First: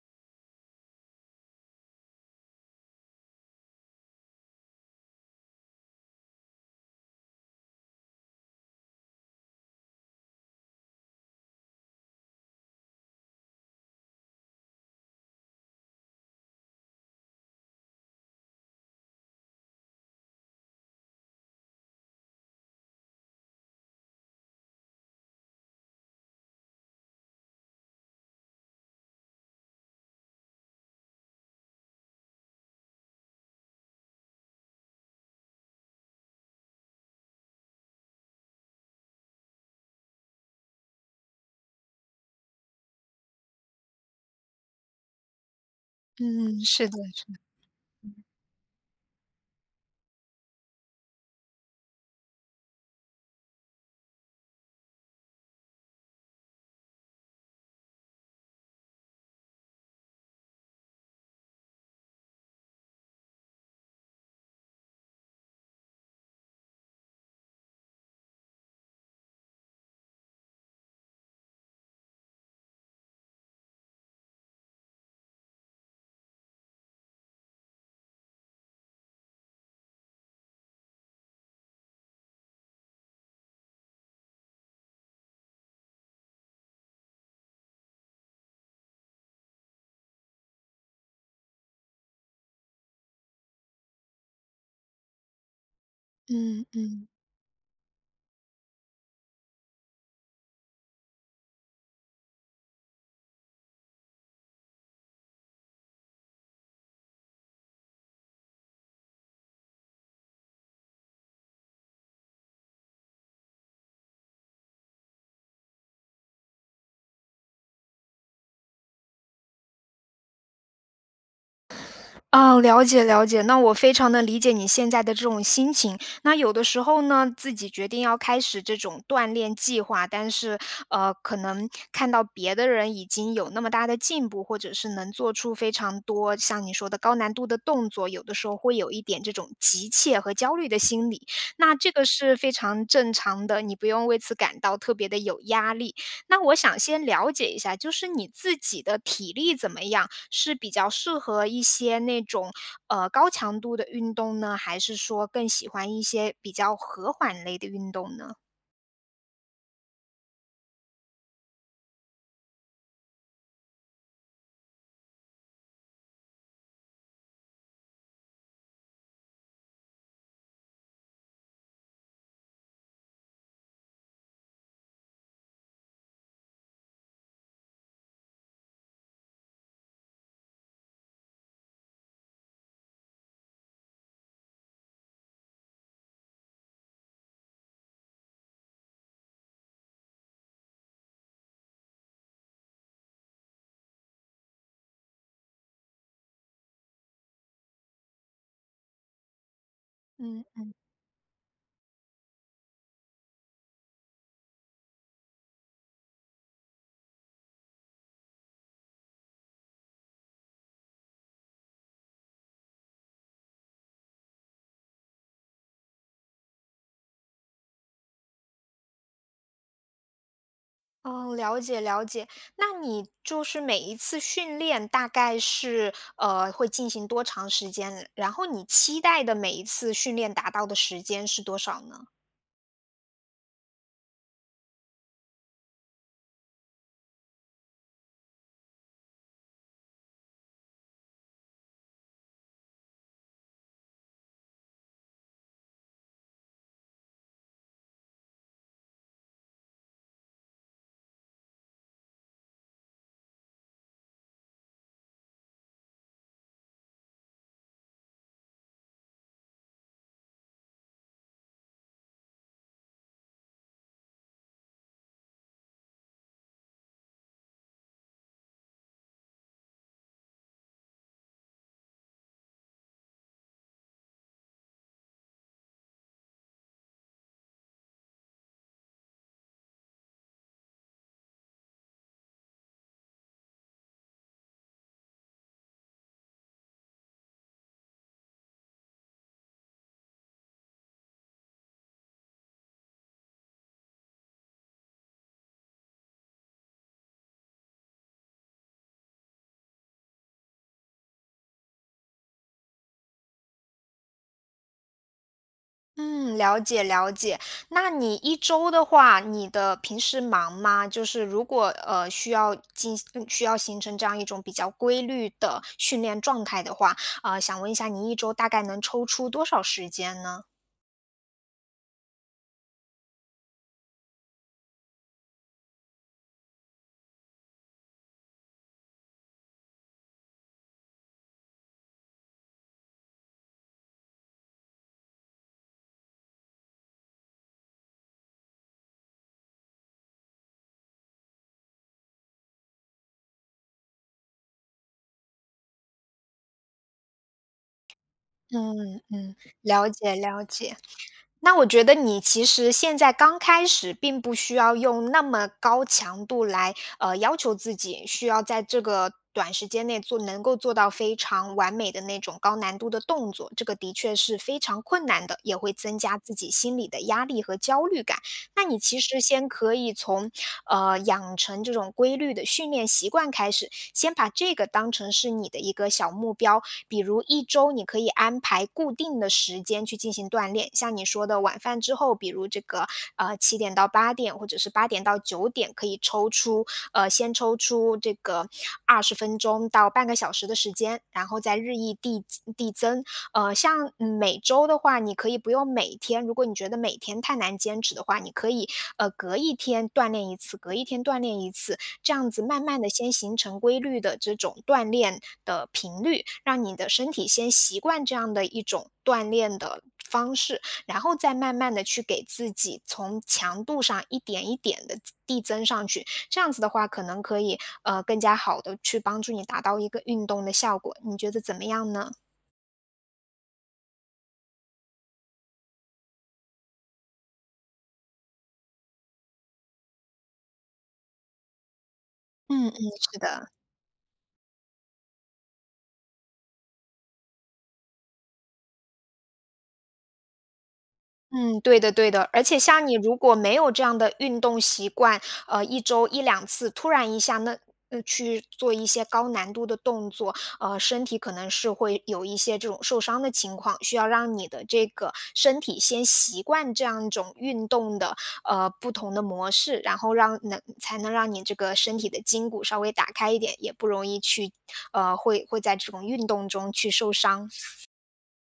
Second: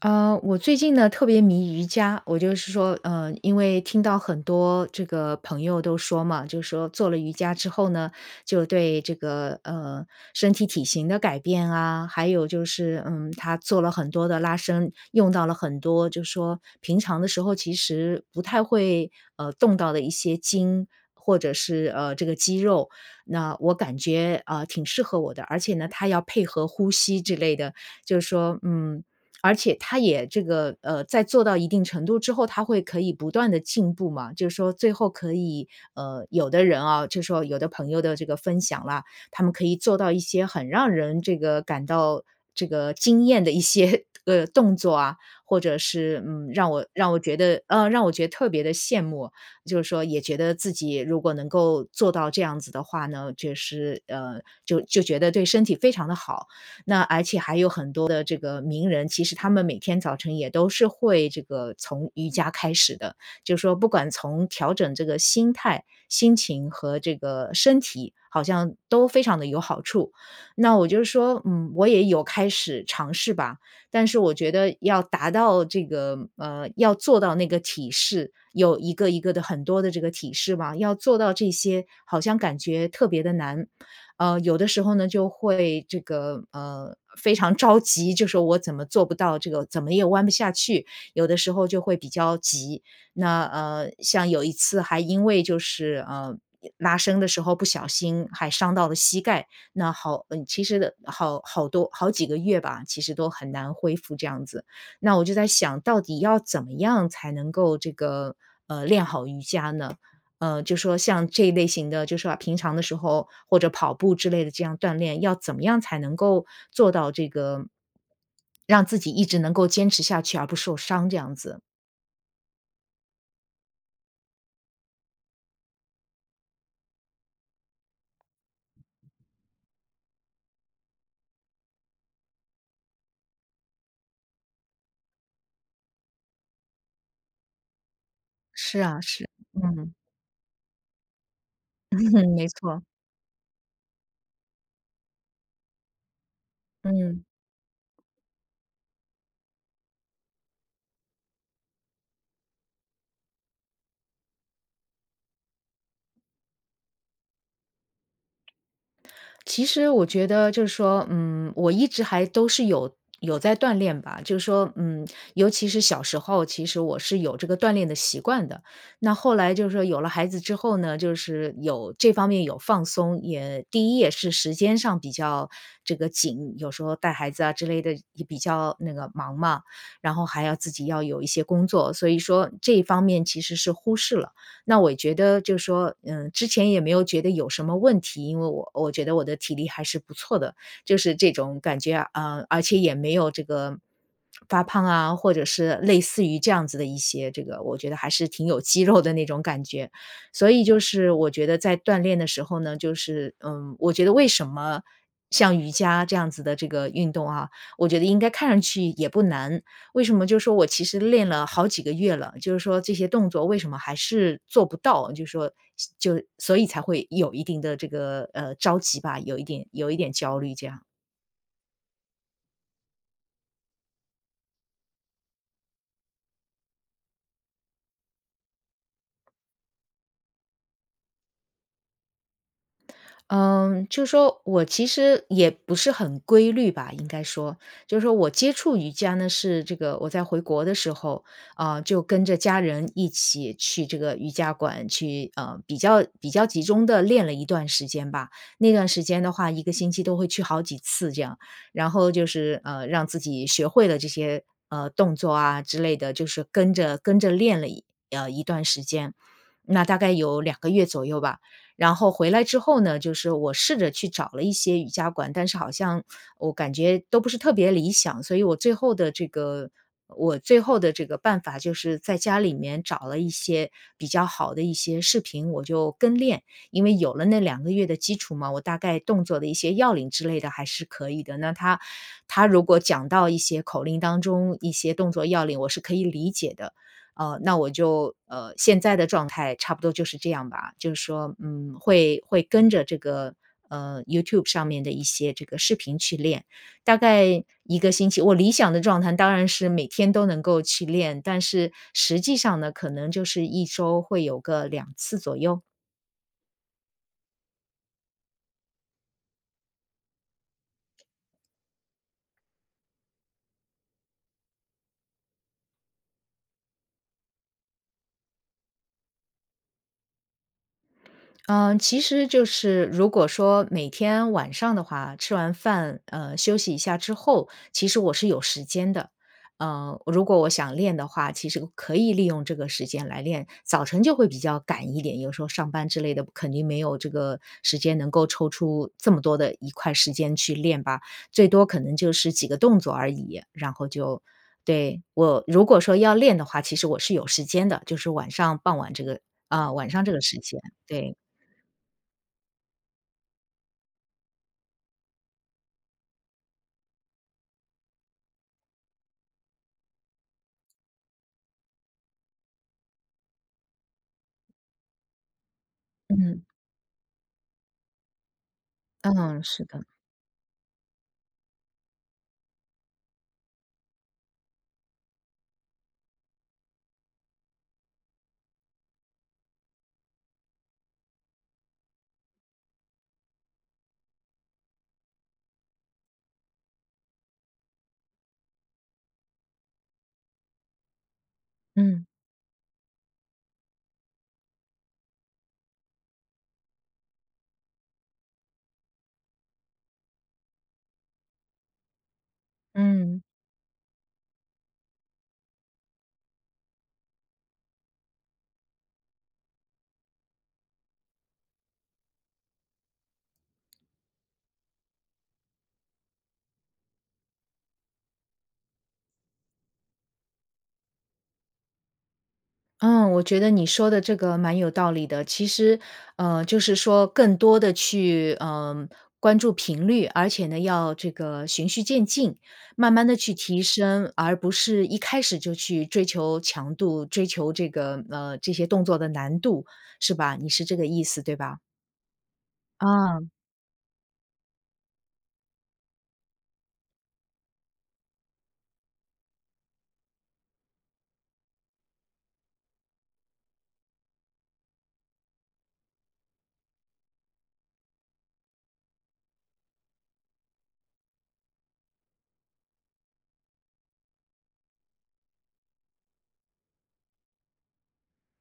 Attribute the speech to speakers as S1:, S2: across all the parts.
S1: 我最近呢特别迷瑜伽，我就是说，因为听到很多这个朋友都说嘛，就是说做了瑜伽之后呢，就对这个身体体型的改变啊，还有就是他做了很多的拉伸，用到了很多，就是说平常的时候其实不太会动到的一些筋。或者是这个肌肉，那我感觉挺适合我的，而且呢，它要配合呼吸之类的，就是说，而且他也这个，在做到一定程度之后，他会可以不断的进步嘛，就是说最后可以有的人啊，就是说有的朋友的这个分享啦，他们可以做到一些很让人这个感到这个惊艳的一些 动作啊，或者是，
S2: 嗯，
S1: 让我
S2: 是的，
S1: 让我
S2: 是
S1: 觉
S2: 的。
S1: 得让我觉得特别的羡慕。就是说也觉得自己如果能够做到这样子的话呢，就是就觉得对身体非常的好。那而且还有很多的这个名人，其实他们每天早晨也都是会这个从瑜伽开始的，就是说不管从调整这个心态、心情和这个身体，好像都非常的有好处。那我就是说，我也有开始尝试吧，但是我觉得要达到这个要做到那个体式，有一个一个的很多的这个体式嘛，要做到这些，好像感觉特别的难。有的时候呢就会这个非常着急，就说我怎么做不到这个，怎么也弯不下去。有的时候就会比较急。那像有一次还因为就是。
S2: 嗯
S1: 拉
S2: 嗯。
S1: 伸的时候不小心还伤到了膝盖，那好，其实好多好几个月吧，其实都很难恢复这样子。那我就在想，到底要怎么样才能够这个练好瑜伽呢？就说像这一类型的，就说啊平常的时候或者跑步之类的这样锻炼，要怎么样才能够做到这个，让自己一直能够坚持下去而不受伤这样子？
S2: 了解了解。那我非常的理解你现在的这种心情。那有的时候呢，自己决定要开始这种锻炼计划，但是，可能看到别的人已经有那么大的进步，或者是能做出非常多像你说的高难度的动作，有的时候会
S1: 是
S2: 有
S1: 啊，
S2: 一点
S1: 是。
S2: 这种急
S1: 嗯，
S2: 切和焦虑的心理，那这个 是
S1: 没
S2: 非
S1: 错，
S2: 常正常的，你不用为此感到特别的有压力。那我想先
S1: 嗯。
S2: 了解一下，就是你自己的体力怎么样？是比较适合一些那种高强度的运动呢，还是说更喜欢一些比较和缓类的运动呢？
S1: 其实我觉得就是说，我一直还都是有在锻炼吧，就是说，尤其是小时候，其实我是有这个锻炼的习惯的。那后来就是说有了孩子之后呢，就是有这方面有放松，也第一也是时间上比较这个紧，有时候带孩子啊之类的也比较那个忙嘛，然后还要自己要有一些工作，所以说这一方面其实是忽视了。那我也觉得就是说，之前也没有觉得有什么问题，因为我觉得我的体力还是不错的，就是这种感觉啊，而且也没有这个发胖啊，或者是类似于这样子的一些这个，我觉得还是挺有肌肉的那种感觉。
S2: 嗯。
S1: 所以就是我觉得在锻炼的时候呢，就是我觉得为什么像瑜伽这样子的这个运动啊，我觉得应该看上去也不难，为什么就是说我其实练了好几个月了，就是说这些动作为什么还是做不到？就是说就所以才会有一定的这个着急吧，有一点有一点焦虑这样。
S2: 哦，了解了解。那你就是每一次训练大概是会进行多长时间？然后你期待的每一次训练达到的时间是多少呢？
S1: 嗯，就是说我其实也不是很规律吧，应该说，就是说我接触瑜伽呢是这个我在回国的时候，就跟着家人一起去这个瑜伽馆去，比较集中的练了一段时间吧。那段时间的话，一个星期都会去好几次这样，然后就是让自己学会了这些动作啊之类的，就是跟着跟着练了一段时间，那大概有两个月左右吧。然后回来之后呢，就是我试着去找了一些瑜伽馆，但是好像我感觉都不是特别理想，所以我最后的这个办法就是在家里面找了一些比较好的一些视频，我就跟练。因为有了那两个月的基础嘛，我大概动作的一些要领之类的还是可以的。那他如果讲到一些口令当中一些动作要领，我是可以理解的。那我就现在的状态差不多就是这样吧，就是说，会跟着这个YouTube 上面的一些这个视频去练，大概一个星期。我理想的状态当然是每天都能够去练，但是实际上呢，可能就是一周会有个两次左右。
S2: 嗯，了解了解。那你一周的话，你的平时忙吗？就是如果需要形成这样一种比较规律的训练状态的话，呃，想问一下，你一周大概能抽出多少时间呢？
S1: 嗯，其实就是如果说每天晚上的话，吃完饭，休息一下之后，其实我是有时间的。如果我想练的话，其实可以利用这个时间来练。早晨就会比较赶一点，有时候上班之类的，肯定没有这个时间能够抽出这么多的一块时间去练吧，最多可能就是几个动作而已，然后就对，我如果说要练的话，其实我是有时间的，就是晚上傍晚
S2: 嗯
S1: 这个
S2: 嗯，
S1: 啊，
S2: 了
S1: 晚上这
S2: 解
S1: 个时
S2: 了
S1: 间，
S2: 解。
S1: 对。
S2: 那我觉得你其实现在刚开始，并不需要用那么高强度来，要求自己，需要在这个短时间内做能够做到非常完美的那种高难度的动作，这个的确是非常困难的，也会增加自
S1: 嗯，
S2: 己心理的压力和焦虑感。那你其实
S1: 嗯，
S2: 先
S1: 是
S2: 可
S1: 的，
S2: 以从养成这种规律的训练习惯开始，先把这个当成是你的一个小目标。比如一周你可以安排固定的时间去进行锻炼，像你说的晚饭之后，比如这个七点到八点，或者是八点到九点，可以抽出先抽出这个二十分钟到半个小时的时间，然后再日益
S1: 嗯，
S2: 递增。每周的话，你可以不用每天，如果你觉得每天太难坚持的话，你可以隔一天锻炼一次，隔一天锻炼一次，这样子慢慢的先
S1: 嗯，
S2: 形成规律的这种锻炼的频率，让你的身体先习惯这样的一种锻炼的方式，然后再慢慢的去给自己从强度上一点一点的递增上去，这样子的话，可能可以更加好的去帮助你达到一个运动的效果。你觉得怎么样呢？
S1: 嗯，我觉得你说的这个蛮有道理的。其实，就是说更多的去，关注频率，而且呢，要这个循序渐进，
S2: 嗯嗯，
S1: 慢慢的
S2: 是
S1: 去
S2: 的。
S1: 提升，而不是一开始就去追求强度，追求这个，这些动作的难度，是吧？你是这个意思，对吧？
S2: 嗯，对的对的。而且像你如
S1: 啊。
S2: 果没有这样的运动习惯，一周一两次突然一下那去做一些高难度的动作，呃，身体可能是会有一些这种受伤的情况，需要让你的这个身体先习惯这样一种运动的，呃，不同的模式，然后才能让你这个身体的筋骨稍微打开一点，也不容易去呃，会会在这种运动中去受伤。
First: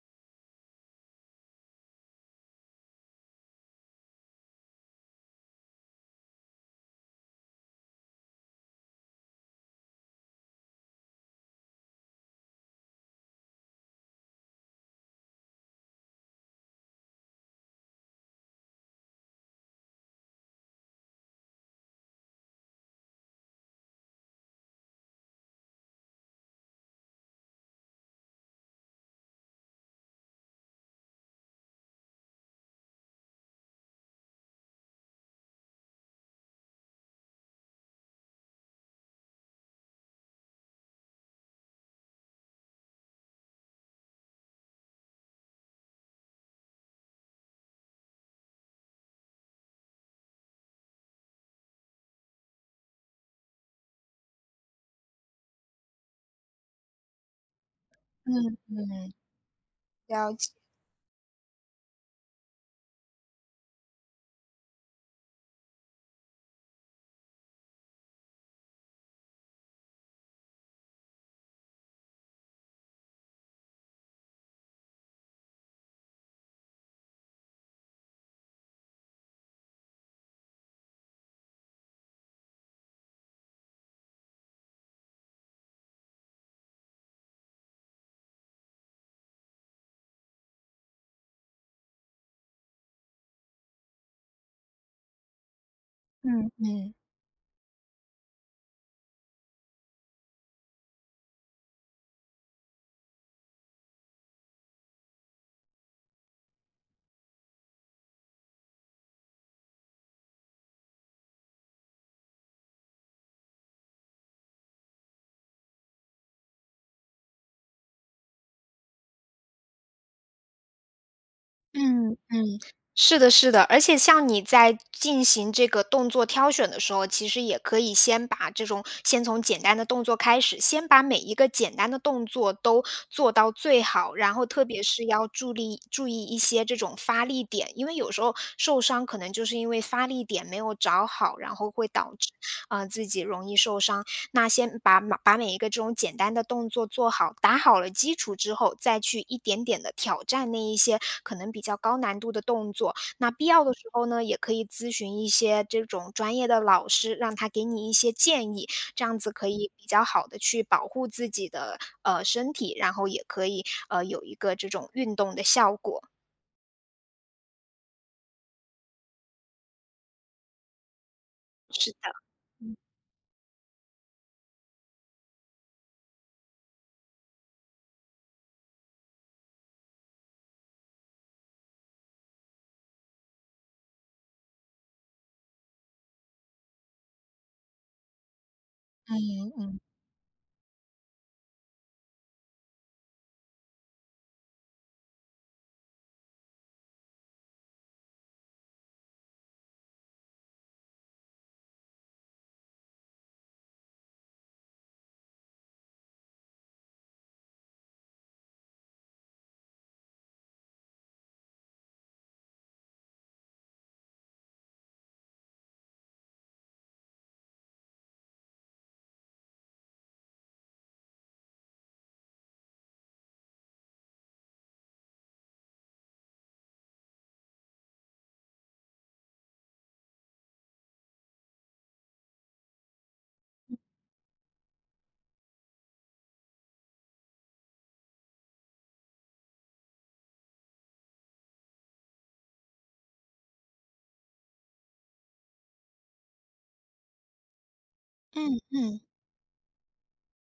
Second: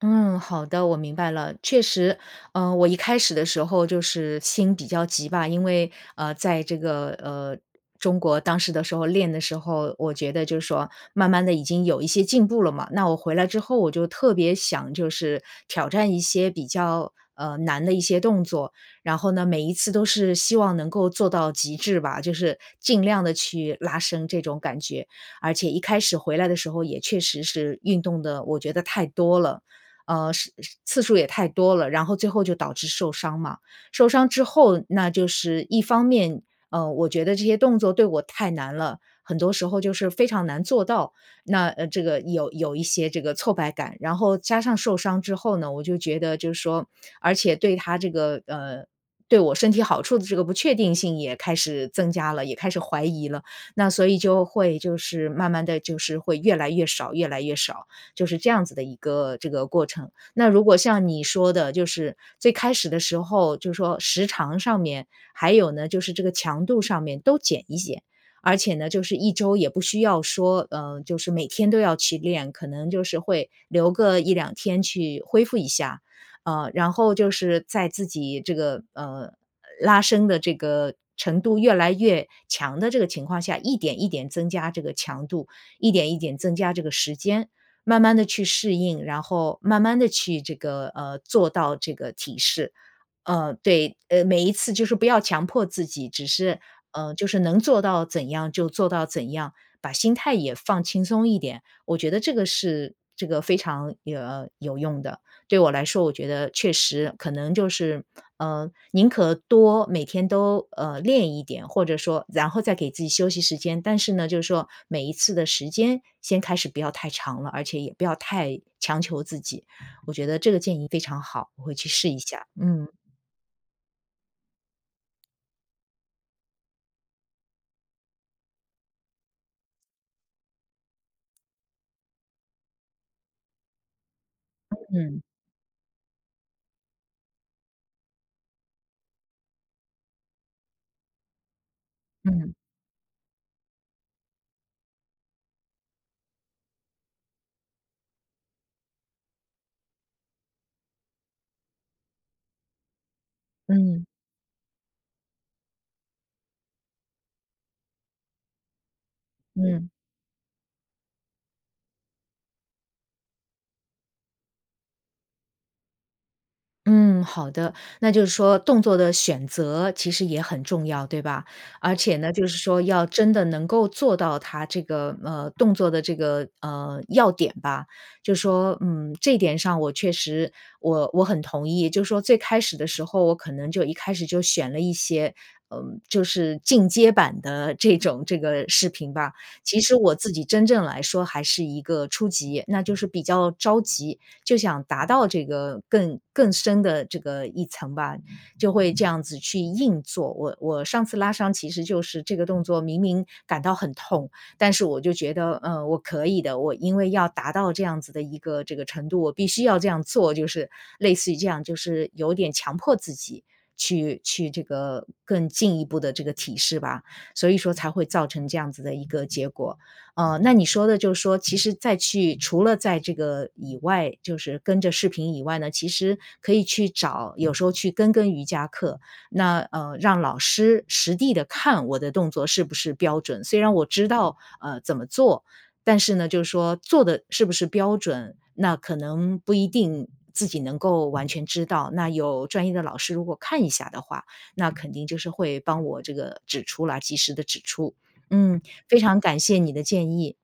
S1: 嗯，好的，我明白了。确实，我一开始的时候就是心比较急吧，因为在这个中国当时的时候练的时候，我觉得就是说，慢慢的已经有一些进步了嘛。那我回来之后，我就特别想就是挑战一些比较难的一些动作，然后呢，每一次都是希望能够做到极致吧，就是尽量的去拉伸这种感觉。而且一开始回来的时候，也确实是运动的，我觉得太多了。是次数也太多了，然后最后就导致受伤嘛。受伤之后，那就是一方面，我觉得这些动作对我太难了，很多时候就是非常难做到。那这个有一些这个挫败感，然后加上受伤之后呢，我就觉得就是说，而且对他这个。对我身体好处的这个不确定性也开始增加了，也开始怀疑了。那所以就会就是慢慢的就是会越来越少，越来越少。就是这
S2: 嗯
S1: 样子的
S2: 嗯，
S1: 一个这个过程。
S2: 了
S1: 那
S2: 解。
S1: 如果像你说的，就是最开始的时候，就是说时长上面，还有呢就是这个强度上面都减一减。而且呢，就是一周也不需要说，就是每天都要去练，可能就是会留个一两天去恢复一下，然后就是在自己这个拉伸的这个程度越来越强的这个情况下，一点一点增加这个强度，一点一点增加这个时间，慢慢的去适应，然后慢慢的去这个，做到这个体式。对，每一次就是不要强迫自己，只
S2: 嗯
S1: 是，
S2: 嗯。
S1: 就是能做到怎样就做到怎样，把心态也放轻松一点，我觉得这个是这个非常，有用的。对我来说，我觉得确实可能就是，宁可多每天都，练一点，或者说然后再给自己休息时间。但是呢，就是说每一次的时间先开始不要太长了，而且也不要太强求自己。我觉得这个建议非常好，我会去试
S2: 嗯
S1: 一下。
S2: 嗯，
S1: 嗯，
S2: 是的，是的，而且像你在进行这个动作挑选的时候，其实也可以先把这种先从简单的动作开始，先把每一个简单的动作都做到最好，然后特别是
S1: 嗯，
S2: 要注意一些这种发力点，因为有时候受伤可能就是因为发力点没有找好，然后会导致
S1: 嗯，
S2: 自己容易受伤。那先把每一个这种简单的动作做好，打好了基础之后，再去一点点的挑战那一些可能比较高难度的动作。那必要的时
S1: 嗯，
S2: 候呢，也可以咨询一些这种专业的老师，让他给你一些建议，这样子可以比
S1: 嗯。
S2: 较好的去保护自己的身体，然后也可以有一个这种运动的效果。
S1: 嗯，好的。那就是说动作的选择其实也很重要，对吧？
S2: 是
S1: 而
S2: 的。
S1: 且呢，就是说要真的能够做到它这个动作的这个要点吧。就说这一点上我确实我很同意。就是说最开始的时候，我可能就一开始就选了一些。就是进阶版的这种这个视频吧。
S2: 嗯
S1: 其
S2: 嗯。
S1: 实我自己真正来说还是一个初级，那就是比较着急，就想达到这个更深的这个一层吧，就会这样子去硬做。我上次拉伤其实就是这个动作，明明感到很痛，但是我就觉得，我可以的。我因为要达到这样子的一个这个程度，我必须要这样做，就是类似于这样，就是有点强迫自己。去这个更进一步的这个体式吧，所以说才会造成这样子的一个结果。那你说的就是说，其实再去除了在这个以外，就是跟着视频以外呢，其实可以去找，有时候去跟瑜伽课，那让老师实地的看我的动作是不是标准。虽然我知道怎么做，但是呢，就是说做的是不是标准，那可能不一定。自己能够完全知道，那有专业的老师如果看一下的话，那肯定就是会帮我这个指出来，及时的指出。
S2: 嗯
S1: 嗯，非
S2: 嗯，
S1: 常感谢你的建议。